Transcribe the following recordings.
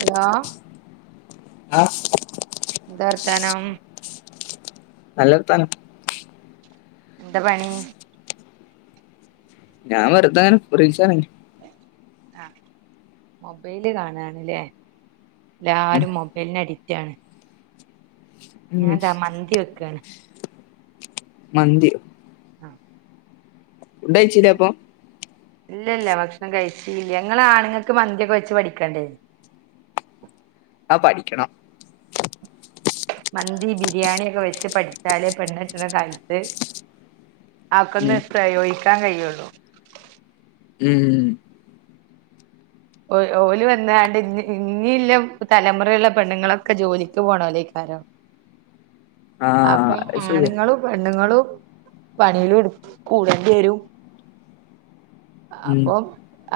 Hello ആഹ് എന്താ വർത്താനം നല്ല വർത്താനം എന്താ പണി ഞാൻ വെർതങ്ങനെ റിൽസ് കാണേനി ആഹ് മൊബൈല് കാണാണ്ലേ എല്ലാരും മൊബൈൽ നഡിക്റ്റാണ് ഉം, ഞാൻതാ മന്തി വെക്കാണ് മന്തിയോ ആഹ് ഫുഡ്‌ കഴിച്ചില്ലേ അപ്പൊ ഇല്ലില്ല ഭക്ഷണം കഴിച്ചില്ല നിങ്ങള് ആണുങ്ങക്ക് മന്തിയൊക്കെ വെച്ച് പഠിക്കണ്ടേ ആഹ് പഠിക്കണം മന്തി ബിരിയാണിയൊക്കെ വെച്ച് പഠിച്ചാലേ പെണ്ണെട്ടണ കാലത്ത് ആക്കൊന്ന് ഉം, ഇഷ്ടായി ഒയിക്കാൻ കയൊള്ളൂ ഉം ഓയ് ഓല് വന്നാണ്ട് ഇഞ്ഞി ഇഞ്ഞില്ല തലമുറലെള്ള പെണ്ണുങ്ങളൊക്കെ ജോലിക്ക് പോണോലേക്കാരം ആ അപ്പം അത് ശരിയാ ആണുങ്ങളും പെണ്ണുങ്ങളും പണില് കൂടെണ്ടി വരും ഉം, അപ്പോം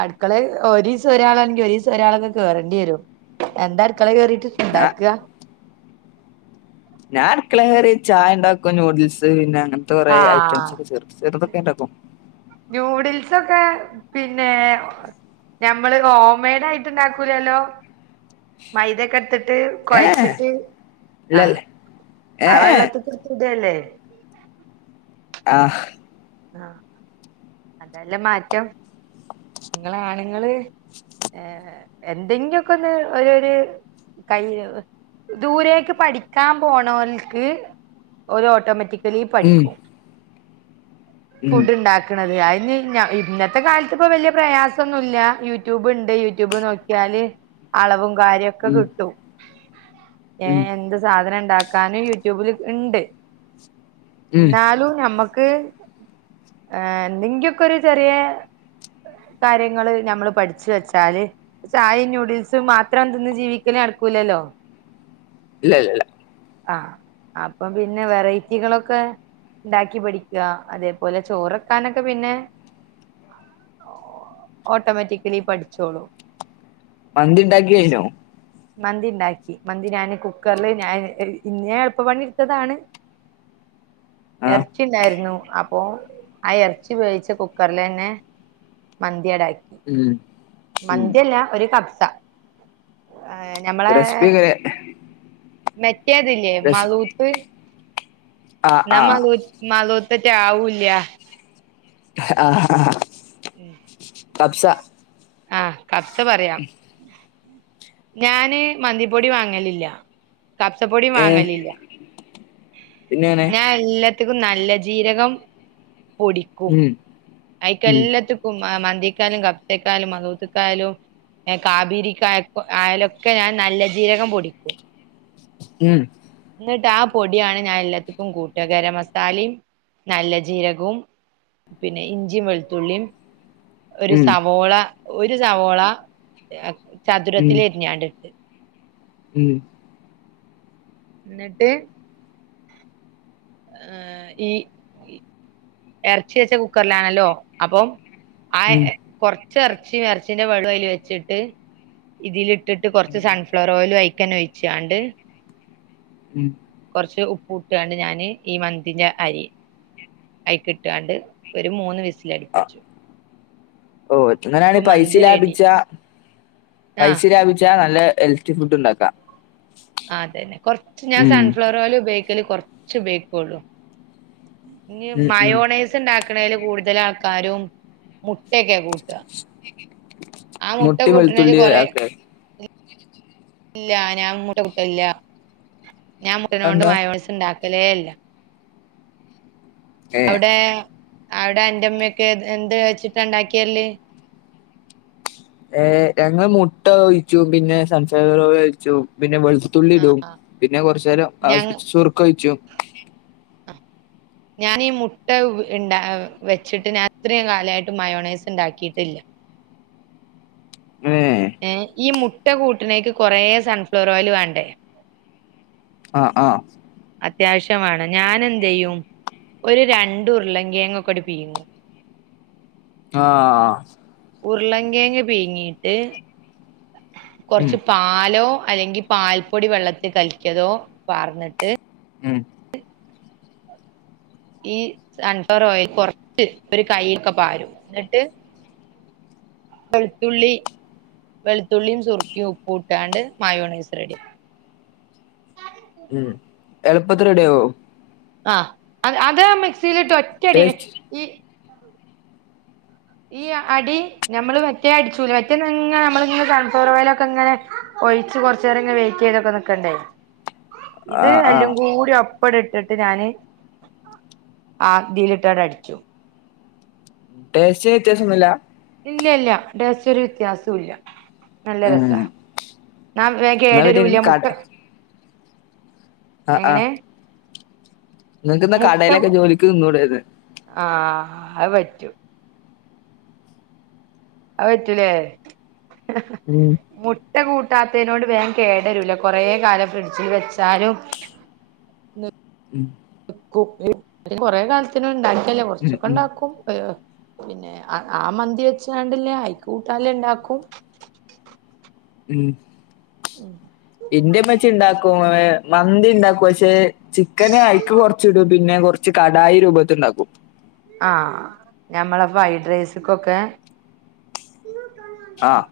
അടുക്കള ഒരിസ് സം ഒരാളാണെങ്കി ഒരീസം ഒരാളൊക്കെ കേറേണ്ടി വരും എന്താ അടുക്കളെ കേറിട്ട് ഞാ- ഇണ്ടാക്ക ഞാൻ അട്ക്കളെ കേറി ചായെണ്ടാക്കും ന്യൂഡിൽസ് പിന്ന അങ്ങനെ ത്ത കുറെ ആഹ് ഐറ്റംസ്ക്കെ ചെറ്ത് ചെറ്തൊക്കെ ഉണ്ടാക്കും ന്യൂഡിൽസൊക്കെ പിന്നെ ഞമ്മള് ഹോം മെയ്ഡ് ആയിട്ട് ഇണ്ടാക്കൂലല്ലോ മൈദ ഒക്കെ ഇട്ട് ട്ട് ഏ കൊഴച്ചിട്ട് ആഹ് ഇല്ലല്ലേ ഏ ആ വെള്ളത്തിക്ക് ഇട്ത്ത് ഇടല്ലേ ആഹ് ആഹ് അതല്ലെ മാറ്റം ഇങ്ങളാണ്ങ്ങള് ഏഹ് എന്തെങ്കിയ്ക്കൊന്ന് ഒരു ഒര് കയ്യ് ദൂരേക്ക് പഠിക്കാൻ പോണോൽക്ക് ഓര് ഓട്ടോമാറ്റിക്കലി ഉം, പഠിക്കും ഉം, ഫുഡ് ഉണ്ടാക്ക് ക്കണത് അയ്ന് ഞ ഇന്നത്തെ കാലത്ത് ഇപ്പൊ വല്യ പ്രയാസൊന്നുല്യ യൂട്യൂബ് ഇണ്ട് യൂട്യൂബ് നോക്കിയാല് അളവും കാര്യോക്ക ഉം, കിട്ടും ഉം, ഏഹ് എന്ത് സാധന ഇണ്ടാക് ക്കാനും യൂട്യൂബില് ഇണ്ട് ഉം. ഇന്നാലും ഞമ്മക്ക് ഏഹ് എന്തെങ്കി ഒക്കെ ഒരു ചെറിയെ കാര്യങ്ങള് ഞമ്മള് പഠിച്ച് വെച്ചാല് ചായെം നൂഡിൽസും മാത്രം തിന്ന് ജീവിക്കല് നടക്കൂലല്ലോ ഇല്ല ഇല്ല ഇല്ല ആഹ് അപ്പം പിന്നെ വെറൈറ്റികളൊക്കെ ഇണ്ടാക്കി പഠിക്ക അതേപോലെ ചോറെക്കാനൊക്കെ പിന്നെ ഓട്ടോമാറ്റിക്കലി പഠിച്ചോളും മന്തി ഇണ്ടാക്കി കയ്നോ മന്തി ഇണ്ടാക്കി മന്തി ഞാന് കുക്കറില് ഞാൻ ഇന്ന് ഞാൻ എളുപ്പ പണി ഇടുത്തതാണ് ആ എറച്ചി ഇണ്ടായിരുന്നു അപ്പോ ആ എറച്ചി വേവിച്ച കുക്കറിലെന്നെ മന്തി അടാക്കി ഉം മന്തി അല്ല ഒരു കബ്സ ഏഹ് ഞമ്മളെ റെസിപ്പി മെറ്റതില്ലേ റെസിപ്പി മഗൂത്ത് ആ എന്നാ മഗൂ മഗൂത്തേറ്റെ ആവുല്യ അഹ് ആഹ് ഉം കഫ്സ കഫ്സ പറയാം ഞാന് മന്തിപ്പൊടി വാങ്ങലില്ല കപ്സപ്പൊടിം ഏ വാങ്ങലില്ല പിന്നെങ്ങനെ ഞാൻ എല്ലാത്തിക്കും നല്ല ജീരകം പൊടിക്കും ഉം അയ്ക്ക് ഉം എല്ലാത്ത് ക്കും ആഹ് മന്തിക്കാലും കഫ്സെ ക്കാലും മദ്ഹൂത്ത്ക്കായാലും ഏഹ് കാബീരിക്കായ്ക്കൊ ആയാലുക്കെ ഞാൻ നല്ല ജീരകം പൊടിക്കും ഉം ഇന്നിട്ട് ആ പൊടിയാണ് ഞാൻ എല്ലാത്തിക്കും കൂട്ട ഗരം മസാലയും നല്ല ജീരകും പിന്നെ ഇഞ്ചിയും വെളുത്തുള്ളിയും ഒരു ഉം സവോള ഒരു സവോള ചതുരത്തില് ഉം എരിഞ്ഞാണ്ടിട്ട് ഉം എന്നിട്ട് ഏഹ് ഈ ഇറച്ചി വെച്ച കുക്കറില് ആണല്ലോ അപ്പം ആഹ് ഉം കൊറച്ച് ഇറച്ചി ഇറച്ചിന്റെ വെള്ളോ അയില് വെച്ചിട്ട് ഇതിൽ ഇട്ടിട്ട് കൊറച്ച് ഉം സൺഫ്ലവർ ഓയിൽ ഒയിക്കാൻ ഒഴിചോണ്ട് ഉം കൊറച്ച് ഉപ്പ് ഇട്ട് കൊണ്ട് ഞാന് ഈ മന്തിന്റെ അരി അയിക്കിട്ട് കൊണ്ട് ഒരു മൂന്ന് വിസില് അ അടിപ്പിച്ചു ഓ ഇങ്ങനെ ആണ് പൈസ മന്തി റെഡി ലാഭിച്ച പൈസ ആഹ് ലാഭിച്ച നല്ല എല്ല് റ്റു ഫുഡ് ഒണ്ടാക്കാം ആഹ് അതന്നെ കൊറച്ച് ഞാൻ ഉം സൺഫ്ലവർ ഓയില് ഉപയോഗിക്കല് കൊറച്ച് ഉപയോഗിക്ക് ഒള്ളു ഇനി ഉം ഉം മയോണൈസ് ഒണ്ടാക്കണേൽ കൂടുതൽ ആൾക്കാരും മുട്ട ഒക്കെ കൂട്ടുക ആ മുട്ടി കൂട്ടണേല് വെളുത്തുള്ളി കൊറെ ആക്കെ ഇല്ല ഞാൻ മുട്ട കുട്ടില്ല ഞാൻ മുട്ടനെ കൊണ്ട് അതെന്താ മായോണസ് ഇണ്ടാക്കും എലേ ല്ല ഏ അവിടെ അവിടെ അന്റെ അമ്മ ഒക്കെ എന്ത്‌ എന്ത് വെച്ചിട്ട് ഒണ്ടാക്കിയരല് ഏഹ് ഞങ്ങ മുട്ട ഒഴിച്ചു പിന്നെ സംസാറോ ഓയിൽ ഒഴിച്ചു പിന്നെ വെളു തുള്ളി ഇടും ആഹ് പിന്നെ കൊറച്ച് നേരം ആവിശ്യപിച്ച് ഞങ്ങ ശുറുക്ക ഒഴിക്കും ഞാനി ഈ മുട്ട ഇണ്ട വെച്ചിട്ട് ഞാൻ അത്രയും കാലമായിട്ട് മയോണൈസ് ഉണ്ടാക്കിയിട്ടില്ല ഏഹ് ഏഹ് ഈ മുട്ട കൂട്ടിനേക്ക് കൊറെേ സൺഫ്ലോർ ഓയിൽ വേണ്ടേ ആഹ് ആഹ് അത്യാവശ്യാം വേണം ഞാൻ എന്ത്‌ ചെയ്യും ഒരു രണ്ട് ഉരുളങ്കേങ്ങ് ഒക്കെ അട് പീങ്ങു ആഹ് ആഹ് ഉരുളങ്കേങ്ങ് പീങ്ങിട്ട് ഉം കൊറച്ച് പാലോ അല്ലെങ്കി പാൽപ്പൊടി വെള്ളത്തിൽ കലക്കിയതോ പാർന്നിട്ട് ഉം ഈ സൺ‌ഫ്ലവർ ഓയിൽ കൊറച്ച് ഒരു കൈൽക്ക് പാരും എന്നിട്ട് വെളുത്തുള്ളി വെളുത്തുള്ളിയും സുറുക്കിം ഉപ്പും ഇട്ടാണ്ട് മായോണേസ് റെഡി ഉം എളുപ്പത്തി റെടിയാവോ ആഹ് അ അത് മിക്സിയിലിട്ട് ഒറ്റടി ടേസ്റ്റ് ഈ ഈ അടി ഞമ്മള് മറ്റേ അടിച്ചൂല മറ്റേ അങ്ങ് നമ്മള് ഇങ്ങനെ സൺഫ്ലവറോയൽ ഒക്കെ ഇങ്ങനെ ഒഴിച്ച് കൊറച്ച് നേരം ഇങ്ങനെ വെയിറ്റ് ചെയ്ത് ഒക്കെ നിക്കണ്ടേ ഇത് ആഹ് അല്ലും ആഹ് കൂടി അപ്പ ഇപ്പോള് ഇട്ടിട്ട് ഞാനെ ആഗിയിലിട്ട് അങ്ങ് അടിച്ചു ടെസ്റ്റിന് വ്യത്യാസം ഒന്നും ഇല്ല ഇല്ല ഇല്ല ടെസ്റ്റ്‌ ഒരു വ്യത്യാസവും ഇല്ല നല്ല ഉം രസാ നാ വേം എന്നാ പിന്നെ കേടരൂല ഇങ്ങക്ക് മുട്ട കട എങ്ങനെ നിങ്ങക്ക് ഇന്ന് മുട്ട കടയലെ ഒക്കെ ജോലിക്ക് നിന്നൂടെ എയിരിന്ന ആഹ് അ പറ്റും അത് പറ്റൂലേ ഉം മുട്ട കൂട്ടാത്തേനോട് വേം കേടരൂല കൊറെ കാലം ഫ്രിഡ്ജി വെച്ചാലും ഉം ക്കും ഉം കൊറെ കാലത്തിന് ണ്ടാക്കിയല്ല ഉം ഉം കൊർച്ചൊക്കെണ്ടാക്കും അയോ പിന്നെ ആ മന്തി വെച്ചാണ്ട്ല്ലേ അയ്ക്ക് കൂട്ടാല്ലേ ണ്ടാക്കും ഉം. ഉം ഇന്റെമ്മച്ചി ണ്ടാക്കും. ഏഹ് മന്തി ണ്ടാക്. പക്ഷെ ചിക്കന് അയ്ക്ക് കൊർച്ചിടും പിന്നെ കൊർച്ച് കടായി രൂപത്ത്‌ണ്ടാക്കും. ആഹ് ഞമ്മളെ ഫ്രൈഡ് റൈസ്ക്കൊക്കെ. ആഹ്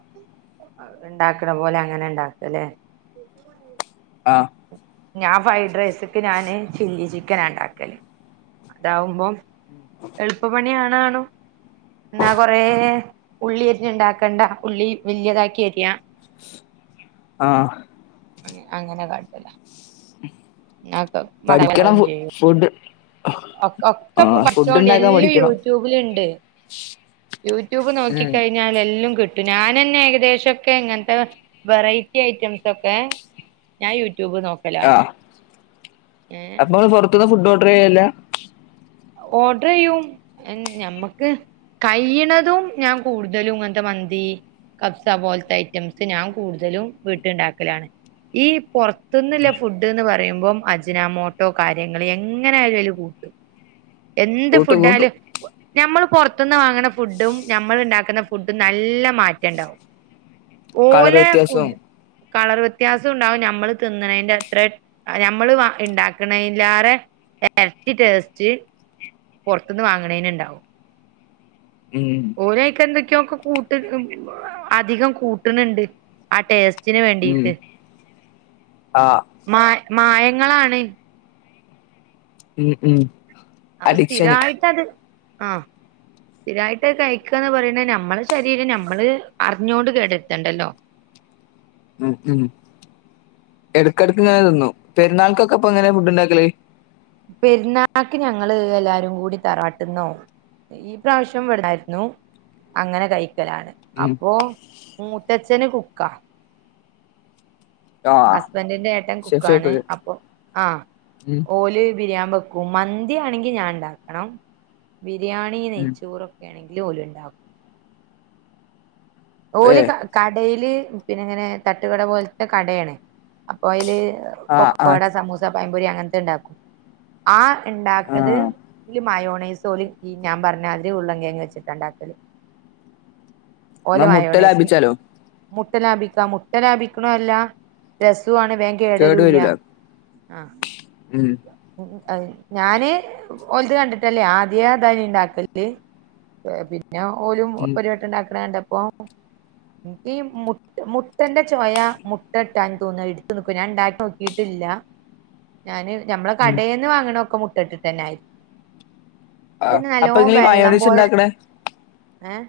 ഇണ്ടാക്ക്ണ പോലെ അങ്ങനെ ണ്ടാക്ക ലേ. ആഹ് ഞാൻ ഫൈഡ് റൈസ്ക്ക് ഞാന് ചില്ലി ചിക്കനാണ്ടാക്കല് അതാവുമ്പോ. എൾപ്പ പണിയാണാണും. ന്നാ കൊറേ ഉള്ളി അര്ഞ്ഞ്ണ്ടാക്കണ്ട ഉള്ളി വല്യതാക്കി അര്യാ. ആഹ്. അങേ അങ്ങനെ കാട്ടലാ, നാപ്പം പഠിക്കണം ഫു ഫുഡ്. ഒ ഒക്കെ ആഹ് ഫുഡ് പട്ച്ചോണ്ടി ഇണ്ടാക്കാൻ എല്ലും പഠിക്കണം യൂട്യൂബിലുണ്ട്, യൂട്യൂബ് നോക്കി ഉം കയ് ഞ്ഞാലെല്ലും കിട്ടും. ഞാനന്നെ ഏകദേശൊക്കെ ഇങ്ങൻത്തെ വെറൈറ്റി ഐറ്റംസൊക്കെ. ഞാ യൂടൂബ് നോക് ആഹ് ഉം. അപ്പൊ ങ്ങള് പൊറത്ത്‌ന്ന് ഫുഡ്ഡ് ഓഡറെയ്യല്ല. ഓഡ്രെയ്യും. ഞമ്മക്ക് കയ്യ്ണതും ഞാൻ കൂടുതലും ഇങ്ങൻത്ത മന്തി. കബ്സ പോൽത്തെ ഐറ്റംസ് ഞാൻ കൂടുതലും വീട്ട്ണ്ടാക്കലാണ്. ഈ പൊർത്ത്‌ന്ന്ല്ല ഫുഡ്ഡ്ന്ന് പറയുമ്പോ അജനാമോട്ട കാര്യങ്ങള് എങ്ങനായാലും അയ്ല് കൂട്ടും. എന്ത് കൂട്ടും കൂട്ടും ഫുഡായാലും. ഞമ്മള് പൊർത്ത്‌ന്ന് വാങ്ങണ ഫുഡും നമ്മൾ ഉണ്ടാക്കുന്ന ഫുഡും നല്ല മാറ്റണ്ടാവും. കളർ ഓല വ്യത്യാസവും ഫുഡ് കളർ വ്യത്യാസുണ്ടാവും, നമ്മള് തിന്നണതിന്റെത്ര ഞമ്മള് ഇണ്ടാക്കണേലേറെ എരട്ടി ടേസ്റ്റ്. പൊർത്ത്‌ന്ന് വാങ്ണേന്ണ്ടാവും. ഉം. ഓരയ്ക്കെന്തൊക്കെയോ ഒക്കെ കൂട്ട് അധികം കൂട്ടുണ് ണ്ട് ആ ടേസ്റ്റിന് ഉം വേണ്ടിയിട്ട് ആഹ് മാ മായങ്ങളാണ്. ഉം ഉം. അപ്പ അഡിക്ഷന് സ്ഥിരവായിട്ടത് ആഹ്. സ്ഥിരായിട്ടഹ് കഴിക്കന്ന് പറയണ നമ്മളെ ശരീരം നമ്മള് അറിഞ്ഞോണ്ട് കേടര്ത്തണ്ടല്ലോ. ഉം ഉം എട്ക്കെട്ക്ക്ങ്ങനെ തിന്നും. പെരുന്നാൾക്കൊക്കെപ്പ എങ്ങനേ ഫുഡ് ണ്ടാക്കല്. പെര്ന്നാക്ക് ഞങ്ങള് എല്ലാരും കൂടി തറവാട്ട്ന്നോ. ഈ പ്രാവശ്യം വടായിരുന്നു, അങ്ങനെ കയിക്കലാണ്.. ഉം അപ്പോ മൂത്തച്ഛന് കുക്ക. ആഹ് ഹസ്ബന്റിന്റെ ഏട്ടൻ കുക്കാണ്. ഷെഫേക്കുലേ അപ്പൊ ആഹ് ഉം ഓല് ബിരിയാൻ ബെക്കും. മന്തിയാണെങ്കി ഞാൻ ഇണ്ടാക്കണം ബിരിയാണി ഉം നെയ്ച്ചോറൊക്കെ ആണെങ്കില് ഓല് ഇണ്ടാക്കും. ഓല് ഏഹ് കടയില് പിന്നങ്ങനെ തട്ടുകട പോലത്തെ കടയാണ് അപ്പൊ അയ്ല്. ആഹ് ആഹ് ക്കോട സമൂസ പയംപൊരി അങ്ങനത്തെ ഇണ്ടാക്കും ആ ഇണ്ടാക്കത് ആഹ് ഇല് മയോണൈസോലി ഈ ഞാൻ പറഞ്ഞാല് ഉര്ളം കേങ്ങ് വെച്ചിട്ട് ഇണ്ടാക്കത്. ഓല എന്നാ മുട്ട മയോണൈസ് ലാഭിച്ചാലോ മുട്ട ലാഭിക്ക മുട്ട ലാഭിക്കണല്ല രസാണ് വേ കേടു കേടരൂല്ല വരൂല ആഹ് ഉം ഉം ഞാന് ഓലത് കണ്ടിട്ടല്ലേ ആദ്യ ധനി ഇണ്ടാക്കല് പിന്ന ഓലും ഉം ഒരുവെട്ടം ഇണ്ടാക്കണ കണ്ടപ്പം ഈ മു മുട്ടന്റെ ചൊയാ മുട്ട ഇട്ടാൻ തോന്നാ എടുത്ത് നിക്കുവാ ഞാൻ ഇണ്ടാക്കി നോക്കീട്ടില്ല. ഞാന് ഞമ്മള് ഉം കടേന്ന് വാങ്ങണ ഒക്കെ മുട്ട ഇട്ടന്നെ ആയിരിക്കും. ആഹ് പിന്നെ അപ്പൊ നല്ലോം ഇങ്ങളീ വെള്ളം മയോണൈസ് പോലെ ഇണ്ടാക്കണേ ഏഹ്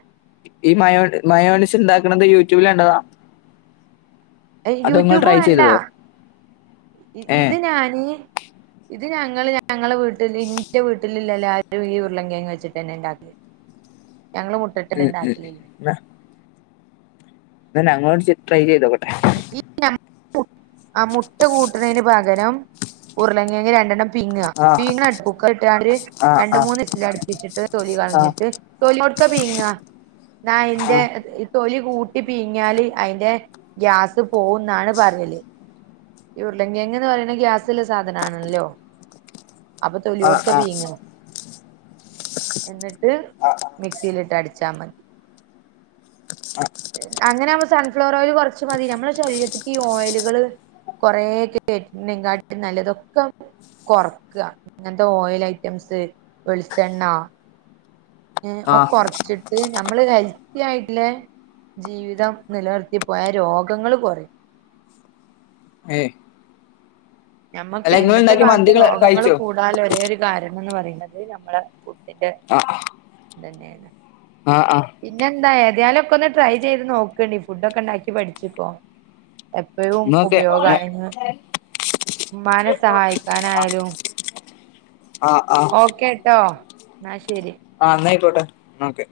ഈ മയോ മയോണിസ് ഉണ്ടാക്കണുന്നത് യൂട്യൂബിൽ കണ്ടതാ. അതോ ഇങ്ങൾ യൂട്യൂബ് ട്രൈ വേണ്ട ചെയ്തതോ ഏഹ് ഇത് ഞാന് ഇത് ഞങ്ങള് ഞങ്ങളെ വീട്ടിൽ എന്റെ വീട്ടില് എല്ലാരും ഈ ഉരുളൻ കേങ്ങ് വെച്ചിട്ടന്നെ ഇണ്ടാക്കി ഞങ്ങള് മു ഉം ഉം എന്നാ ഞങ്ങോട്ട് [unintelligible] ട്രൈ ചെയ്ത് നോക്കട്ടെ ഈ നമ്മള് മുട്ട ആ മുട്ട കൂട്ടണന് പകരം ഉരുളങ്ങിയെങ്കിൽ രണ്ടെണ്ണം പിങ്ങുക ആഹ് പീങ്ങുക കുക്കറിട്ടാണ്ട് ആഹ് രണ്ടു ആഹ് മൂന്ന് വിസിൽ അടുപ്പിച്ചിട്ട് തൊലി ആഹ് കളഞ്ഞിട്ട് തൊലി കൊടുക്ക പീങ്ങാ എന്നാ അയിന്റെ ആഹ് തൊലി കൂട്ടി പീങ്ങാല് അയിന്റെ ഗ്യാസ് പോകുന്നാണ് പറയല്. ഈ ഉരുളകെങ്ങന്ന് പറയണത് ഗ്യാസുള്ള സാധനാണല്ലോ അപ്പൊ ആഹ് തൊലിയോർക്ക ആഹ് പീങ്ങും എന്നിട്ട് മിക്സിയിലിട്ട് അടിച്ചാൽ മതി. അങ്ങനെ ആകുമ്പോ സൺഫ്ലവർ ഓയിയില് കുറച്ച മതി നമ്മുടെ ശരീരത്തിക്ക് ഈ ഓയിലുകള് കൊറെക്കേ കേട്ടിണ്ടെകാട്ടി നല്ലതൊക്കെ കൊറക്കാ ഇങ്ങത്തെ ഓയിൽ ഐറ്റംസ്, വെളിച്ചെണ്ണ ഏഹ് ഓഹ് ആഹ് കുറച്ച് നമ്മള് ഹെൽത്തി ആയിട്ടുള്ള ജീവിതം നിലനിർത്തി പോയാൽ രോഗങ്ങള് കുറയും. ഏഹ് നമ്മുക്ക് അല്ല നിങ്ങൾ ഇന്നത്തെ ഉണ്ടാക്കിയ കാലത്ത് മന്തി ക രോഗങ്ങൾ കഴിച്ചോ കൂടാള്ള ഒരേ ഒരു കാരണം എന്ന് പറയുന്നത് നമ്മടെ ഫുഡിന്റെ ആഹ് തന്നെയാണ്. ആഹ് ആഹ് പിന്നെ എന്താ ഏതായാലൊക്കെ ഒന്ന് ട്രൈ ചെയ്ത് നോക്കണ്ടീ ഫുഡൊക്കെ ഒണ്ടാക്കി പഠിച്ചിക്കോ എപ്പോഴും എന്നാ ഓക്കെ ഉപയോഗാണിന്ന് ഉമ്മാനെ സഹായിക്കാനായാലും ആ ആ ഓക്കേട്ടോ എന്നാ ശരി. ആ എന്നായിക്കോട്ടെ എന്നാ ഓക്കെ